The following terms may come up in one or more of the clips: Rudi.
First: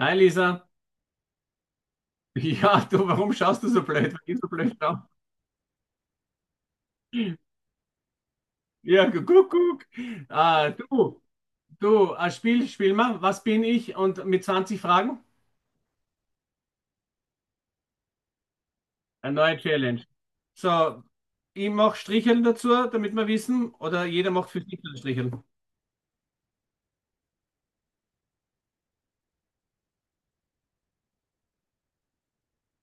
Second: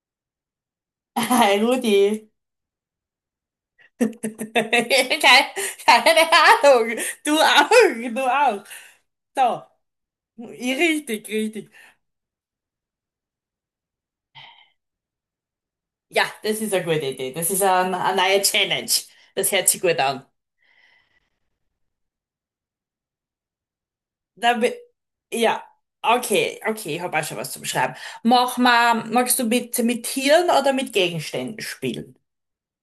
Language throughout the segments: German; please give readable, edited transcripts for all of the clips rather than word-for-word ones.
Hi Lisa. Hi Rudi. Ja, du, warum schaust du so blöd? Warum gehst du so blöd drauf? Keine, keine Ahnung. Du auch, du auch. Guck, So, guck. Ah, du, richtig. Ein Spiel, spiel mal. Was bin ich? Und mit 20 Fragen? Ja, das ist eine gute Idee. Das ist eine neue Challenge. Eine Das neue hört sich gut Challenge. an. So, ich mache Stricheln dazu, damit wir wissen, oder jeder macht Da, für bi- sich ein Stricheln. ja, okay, ich habe auch schon was zum Schreiben. Mach mal, magst du mit Tieren oder mit Gegenständen spielen?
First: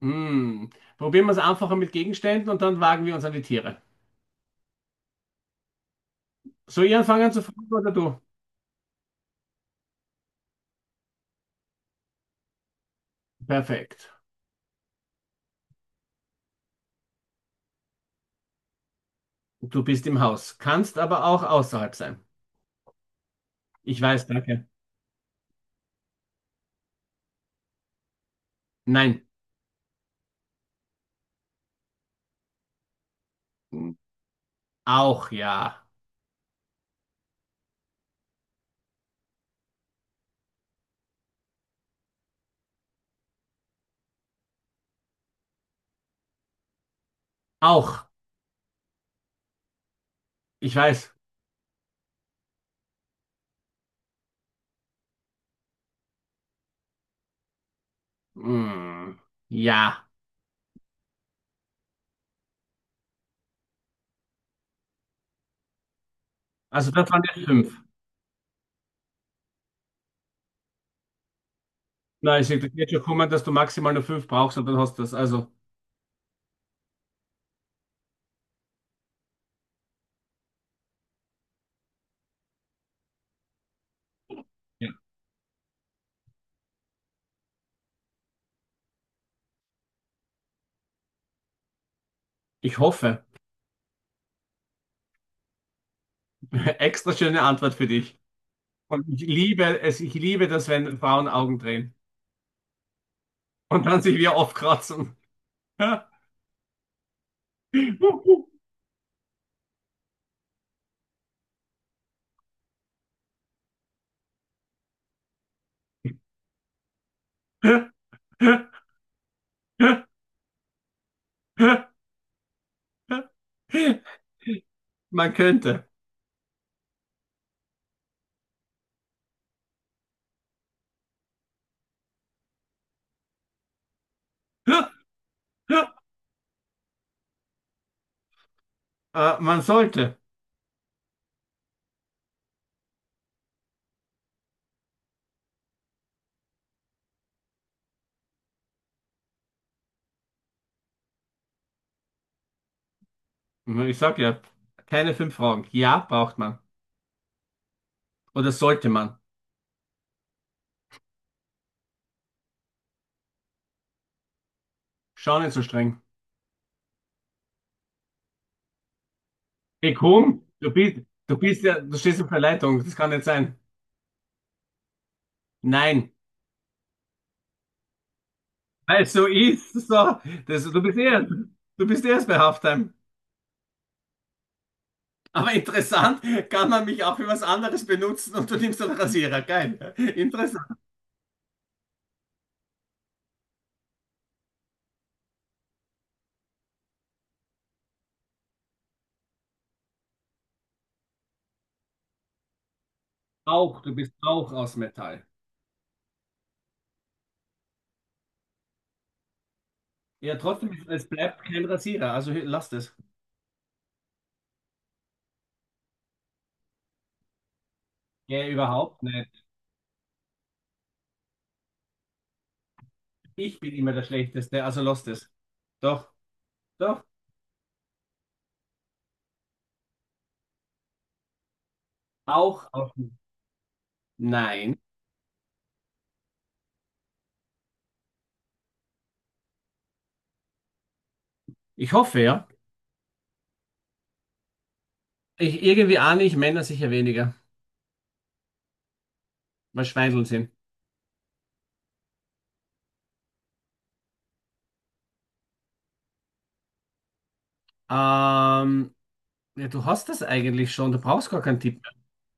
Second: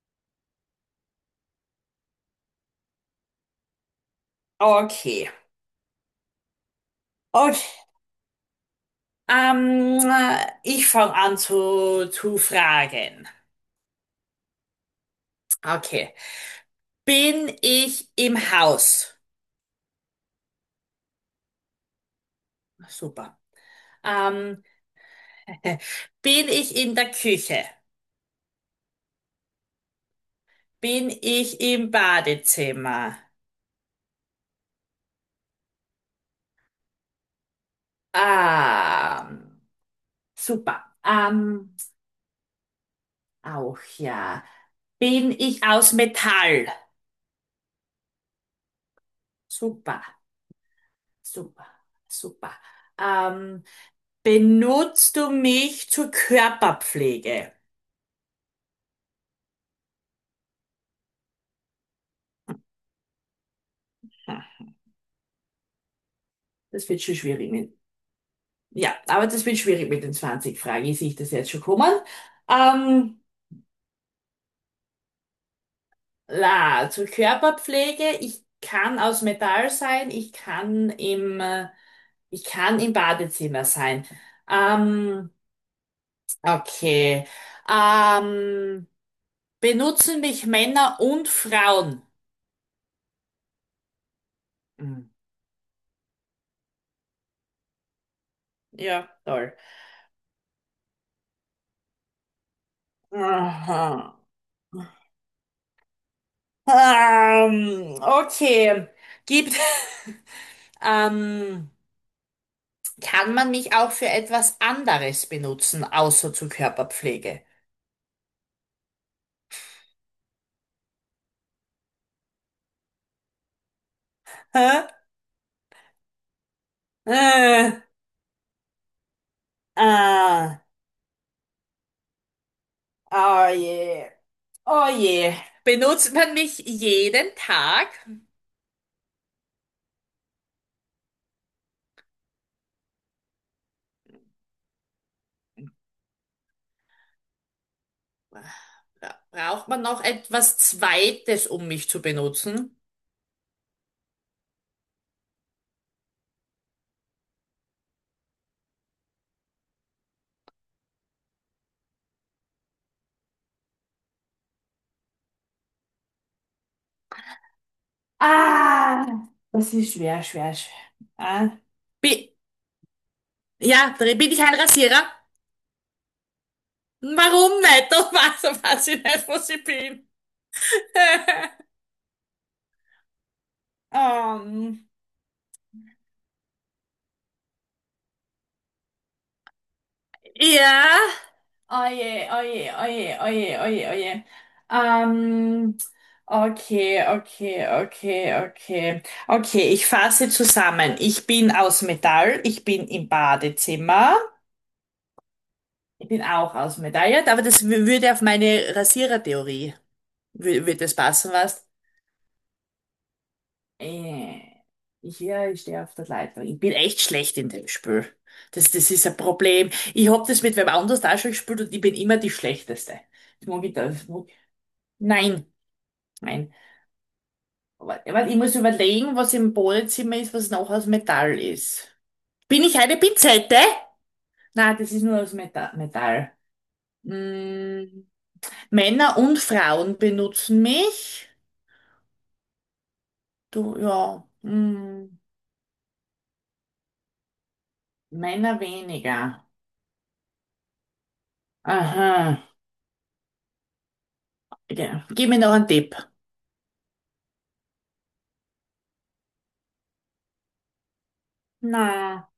Hm. Probieren wir es einfacher mit Gegenständen und dann wagen wir uns an die Tiere. Okay. Soll ich anfangen zu Okay. fragen oder du? Ähm, ich fange an zu fragen. Perfekt. Okay. Bin ich im Haus? Du bist im Haus, kannst aber auch außerhalb sein. Super. Ich weiß, Ähm, danke. bin ich in der Küche? Nein. Bin ich im Badezimmer? Auch ja. Ähm, super. Auch ja. Bin ich aus Metall? Auch, Super, ich weiß. super, super. Ähm, benutzt du mich zur Körperpflege? Hm, ja, Hm, das also wird das schon waren jetzt schwierig fünf. mit. Ja, aber das wird schwierig mit den 20 Fragen. Ich sehe das jetzt schon kommen. Nein, es wird jetzt schon Ähm, kommen, dass du maximal nur fünf brauchst und dann hast du das. Also, zur Körperpflege. Ich kann aus Metall sein, ich kann ich kann im Badezimmer sein. ja, Ähm, okay. Ähm, benutzen mich Männer und Frauen? ich hoffe. Hm, Extra schöne Antwort für dich. Und ja, ich toll. liebe es, ich liebe das, wenn Frauen Augen drehen und dann sich Aha. wieder aufkratzen. Okay. Gibt, ähm, kann man mich auch für etwas anderes benutzen, außer zur Körperpflege? Hä? Man könnte. Äh, ah. Oh je, oh je. Benutzt man mich jeden Tag? Man sollte. Bra- Braucht man noch etwas Zweites, um mich zu benutzen? Ich sag ja, keine fünf Fragen. Ja, braucht man. Oder sollte man. Schau nicht so streng. Ah, das Hey, ist schwer, komm, schwer, du schwer. bist, Du Ah, bist ja, du stehst auf Bi der Leitung, das kann nicht sein. ja, bin ich ein Rasierer? Nein, Warum nicht? Doch was weil ich es so nicht, was ich ist, bin. so, das, du bist erst, du bist eh erst bei Halftime. ähm, Aber interessant, kann man mich auch für was anderes benutzen und du nimmst einen Rasierer, geil. Ja. Interessant. ja. Oje. Ähm, okay. Okay, ich fasse zusammen. Ich bin aus Metall, ich bin im Auch, du bist Badezimmer. auch aus Metall. Ich bin auch aus Metall, ja, aber würde auf meine Rasierertheorie, Ja, würde trotzdem, das es passen, bleibt kein was? Rasierer, also lass das. Äh, ja, ich stehe auf der Leitung. Ich bin echt schlecht in dem Spiel. Ja, Das überhaupt ist ein nicht. Problem. Ich hab das mit wem anders da schon gespielt und ich bin immer die Schlechteste. Das Ich mag bin ich, immer der das mag ich. Schlechteste, also lass das. Nein. Doch, Nein. doch, Ja, weil ich muss überlegen, was im Badezimmer ist, was noch aus Metall ist. Bin auch ich aus. eine Pinzette? Nein, Nein, das ist nur aus Metall. Mm, Männer und Frauen benutzen mich. ich hoffe ja. Du, ja. Mm, Ich, irgendwie ahne ich Männer sicher weniger. Männer weniger. Mal Schweindeln sind. Aha. Ja. Gib mir noch einen Tipp. Ähm, ja, du hast das eigentlich schon, du brauchst gar keinen Tipp mehr. Na,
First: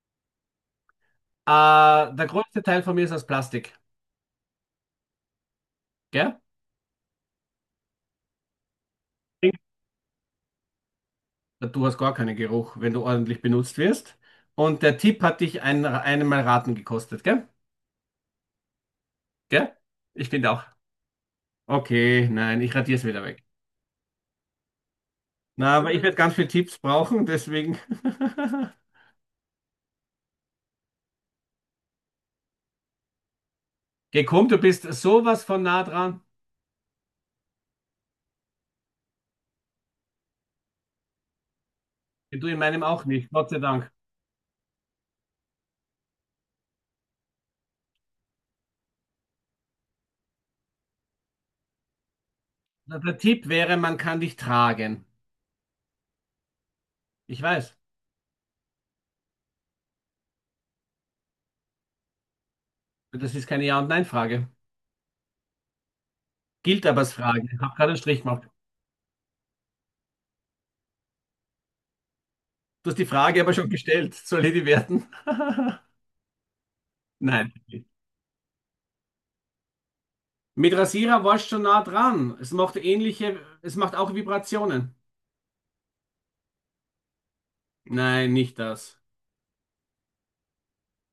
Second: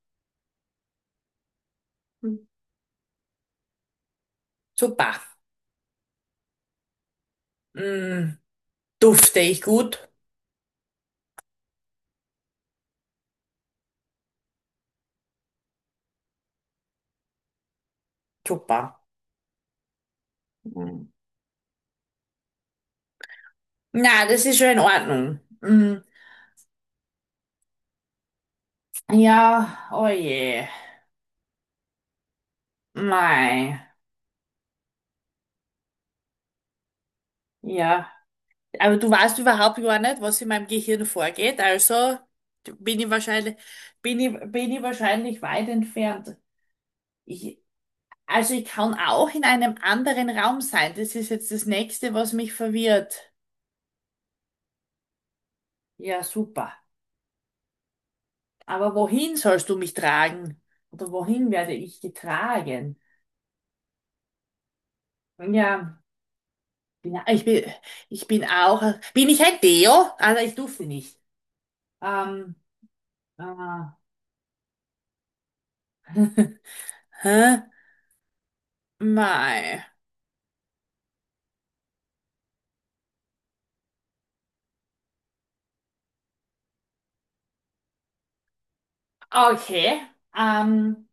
Der größte Teil von mir ist aus Plastik, super. gell? Mm, dufte ich gut? Du hast gar keinen Geruch, wenn du ordentlich benutzt wirst. Und der Tipp hat dich einmal raten gekostet, gell? Super. Gell? Ich finde auch. Mm. Okay, nein, ich radier's wieder weg. Na, das ist schon in Ordnung. Na, aber Mm, ich werde ganz viele Tipps brauchen, deswegen. ja, oh je. Mei. Geh, komm, du bist sowas von nah dran. Ja, aber du weißt überhaupt gar nicht, was in meinem Gehirn vorgeht, also Du in meinem bin auch ich nicht, Gott wahrscheinlich, sei Dank. Bin ich wahrscheinlich weit entfernt. Ich, also ich kann auch in einem anderen Raum sein. Das ist jetzt das Nächste, was mich Na, der verwirrt. Tipp wäre, man kann dich tragen. Ja, super. Ich weiß. Aber wohin sollst du mich tragen? Oder wohin werde ich getragen? Das ist keine Ja- und Nein-Frage. Ja, Gilt aber als bin, Frage. ich Ich bin, habe gerade einen Strich ich gemacht. bin auch, bin ich ein Deo? Also ich durfte nicht. Ähm, Du hast die Frage äh, aber schon gestellt. Soll ich die werten? Nein. hä? Mei. Mit Rasierer warst schon nah dran. Es macht auch Vibrationen. Nein, nicht das. Okay. Ähm,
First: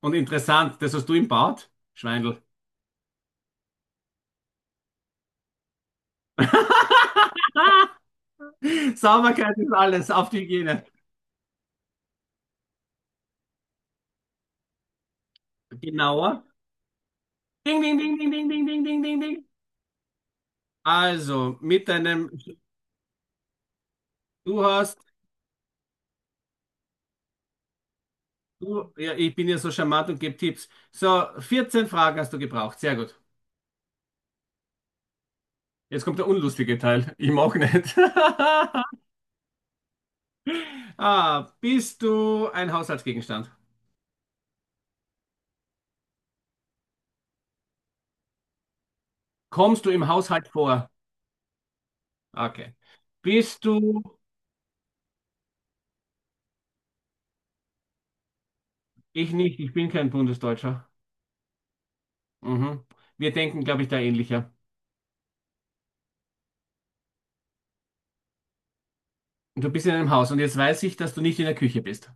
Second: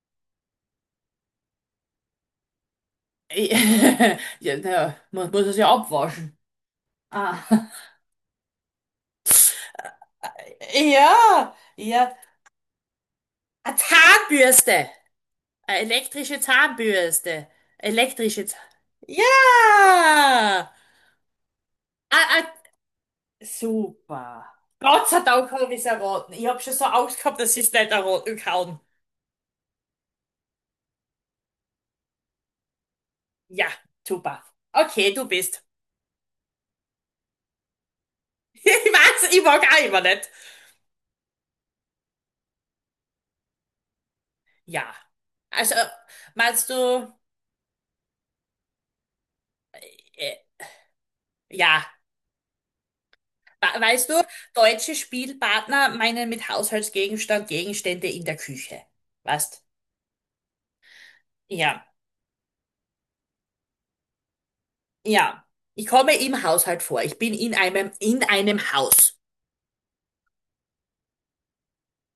Und interessant, das hast du im Bad? Schweindel. ja, naja, man muss es ja abwaschen. Ah. Sauberkeit ist alles, auf die Hygiene. Ja, ja. Eine Zahnbürste! Eine elektrische Genauer. Zahnbürste. Ding, ding, ding, ding, Elektrische ding, Zahn... ding, ding, ding, ding, Ja! ding. Also, mit deinem, Ah, super. du hast, Gott sei Dank habe ich es erraten. Ich habe schon so Angst gehabt, dass ich es nicht erraten kann. du, Ja, ich bin ja so charmant und gebe Tipps. So, 14 Fragen hast du gebraucht. Sehr gut. Ja, super. Okay, du bist. Jetzt kommt der unlustige Teil. Ihm auch nicht. Ich weiß, ich mag auch immer nicht. Ah, bist du ein Haushaltsgegenstand? Ja. Also, meinst du... Kommst du im äh, Haushalt vor? ja. Okay. Bist Weißt du, du? deutsche Spielpartner meinen mit Haushaltsgegenstand Gegenstände in der Küche. Ich nicht, Weißt? ich bin kein Bundesdeutscher. Ja, Mhm. Wir denken, glaube ich, da ähnlicher. ja. Ich komme im Haushalt vor. Ich bin in in einem Haus. Du bist in einem Haus und jetzt weiß ich, dass du nicht in der Küche bist.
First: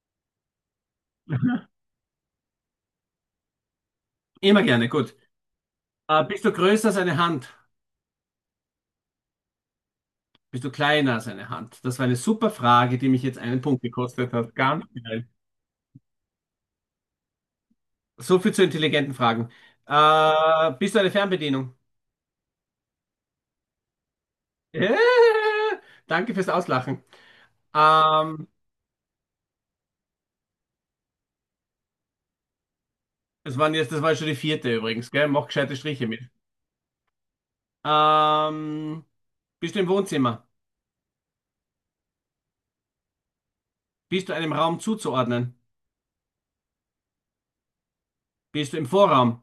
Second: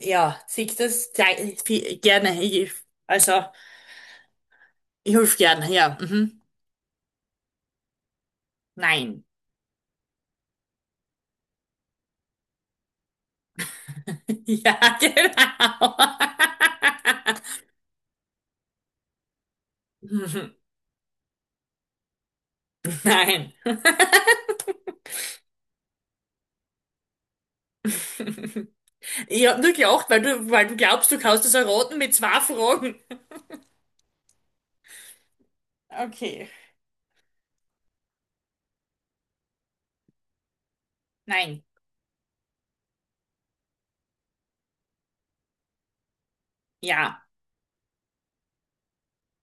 Ja, sieht das gerne. Ich, also, Immer gerne, gut. ich helfe gerne, ja. Ah, Mhm. bist du größer als eine Hand? Nein. Bist du kleiner als eine Hand? Das war eine super Frage, die mich jetzt einen Punkt gekostet hat. Ja, Ganz geil. genau. So viel zu intelligenten Fragen. Mhm. Ah, bist du eine Fernbedienung? Nein. Äh, Danke fürs Auslachen. Ähm, Ich habe nur gelacht, weil weil du glaubst, du kannst es erraten mit zwei Fragen. Das waren jetzt, das war schon die vierte übrigens, gell? Mach gescheite Striche mit. Okay. Ähm, Bist du im Wohnzimmer? Nein. Bist du einem Raum zuzuordnen? Ja. Bist du im Vorraum?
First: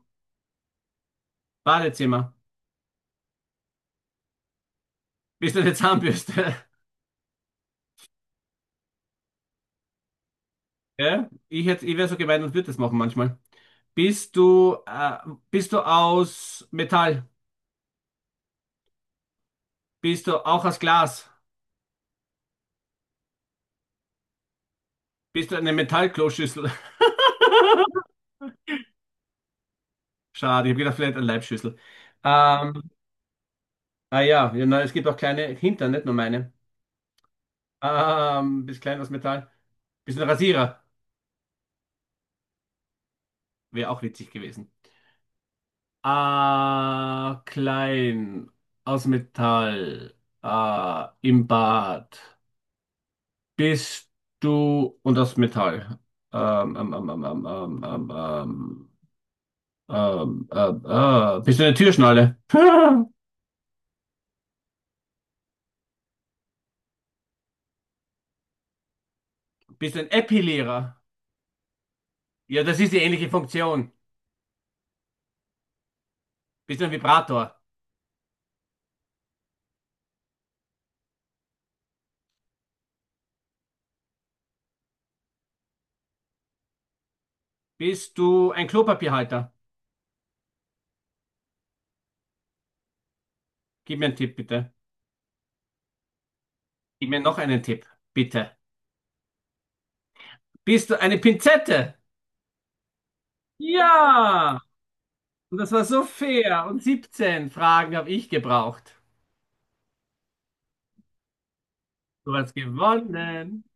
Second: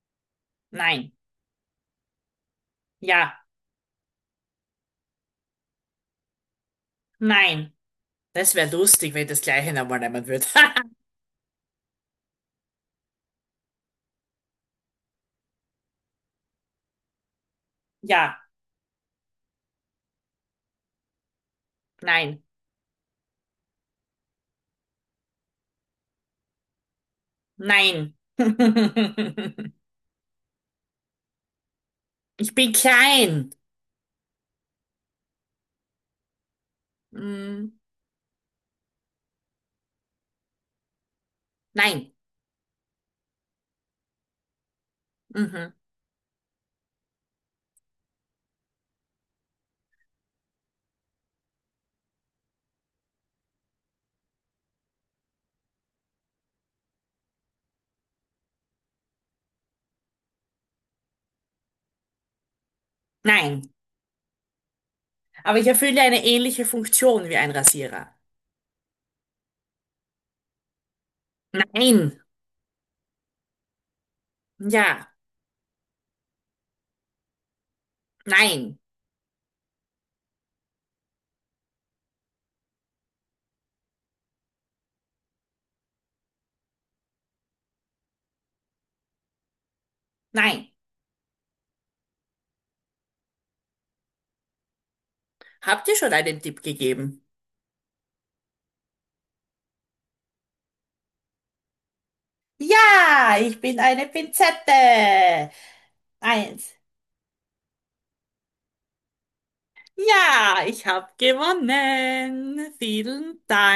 Nein. Badezimmer? Ja. Bist du eine Zahnbürste? Nein. Das wäre lustig, wenn das gleiche nochmal nehmen würde. Ja? Ich hätte, ich wäre so gemein und würde das machen manchmal. Bist du, äh, Bist du aus Metall? Ja. Bist du auch aus Glas? Nein. Bist du eine Metallkloschüssel? Nein. Schade, ich habe gedacht, vielleicht eine Leibschüssel. Ich bin Ähm, klein. Ah ja, ja, na, es gibt auch kleine Hintern, nicht nur meine. Mm, Bisschen klein aus Metall. Bisschen Rasierer. nein. Wäre auch witzig gewesen. Mhm. Ah, klein. Aus Metall. Ah, im Bad. Bist du und aus Metall. Ähm, ähm, ähm, ähm, ähm, ähm, ähm, Bist du eine Türschnalle? Nein. Aber ich erfülle eine ähnliche Funktion wie ein Rasierer. Bist du ein Epilierer? Nein. Ja, das ist die ähnliche Funktion. Ja. Bist du ein Vibrator? Nein. Bist du ein Klopapierhalter? Nein. Gib mir einen Tipp, bitte. Habt ihr schon einen Tipp Gib mir gegeben? noch einen Tipp, bitte. Bist du eine Pinzette? Ja, ich bin eine Ja! Pinzette. Und das war so fair. Eins. Und 17 Fragen habe ich gebraucht. Ja, ich habe Du hast gewonnen. Vielen Dank. gewonnen.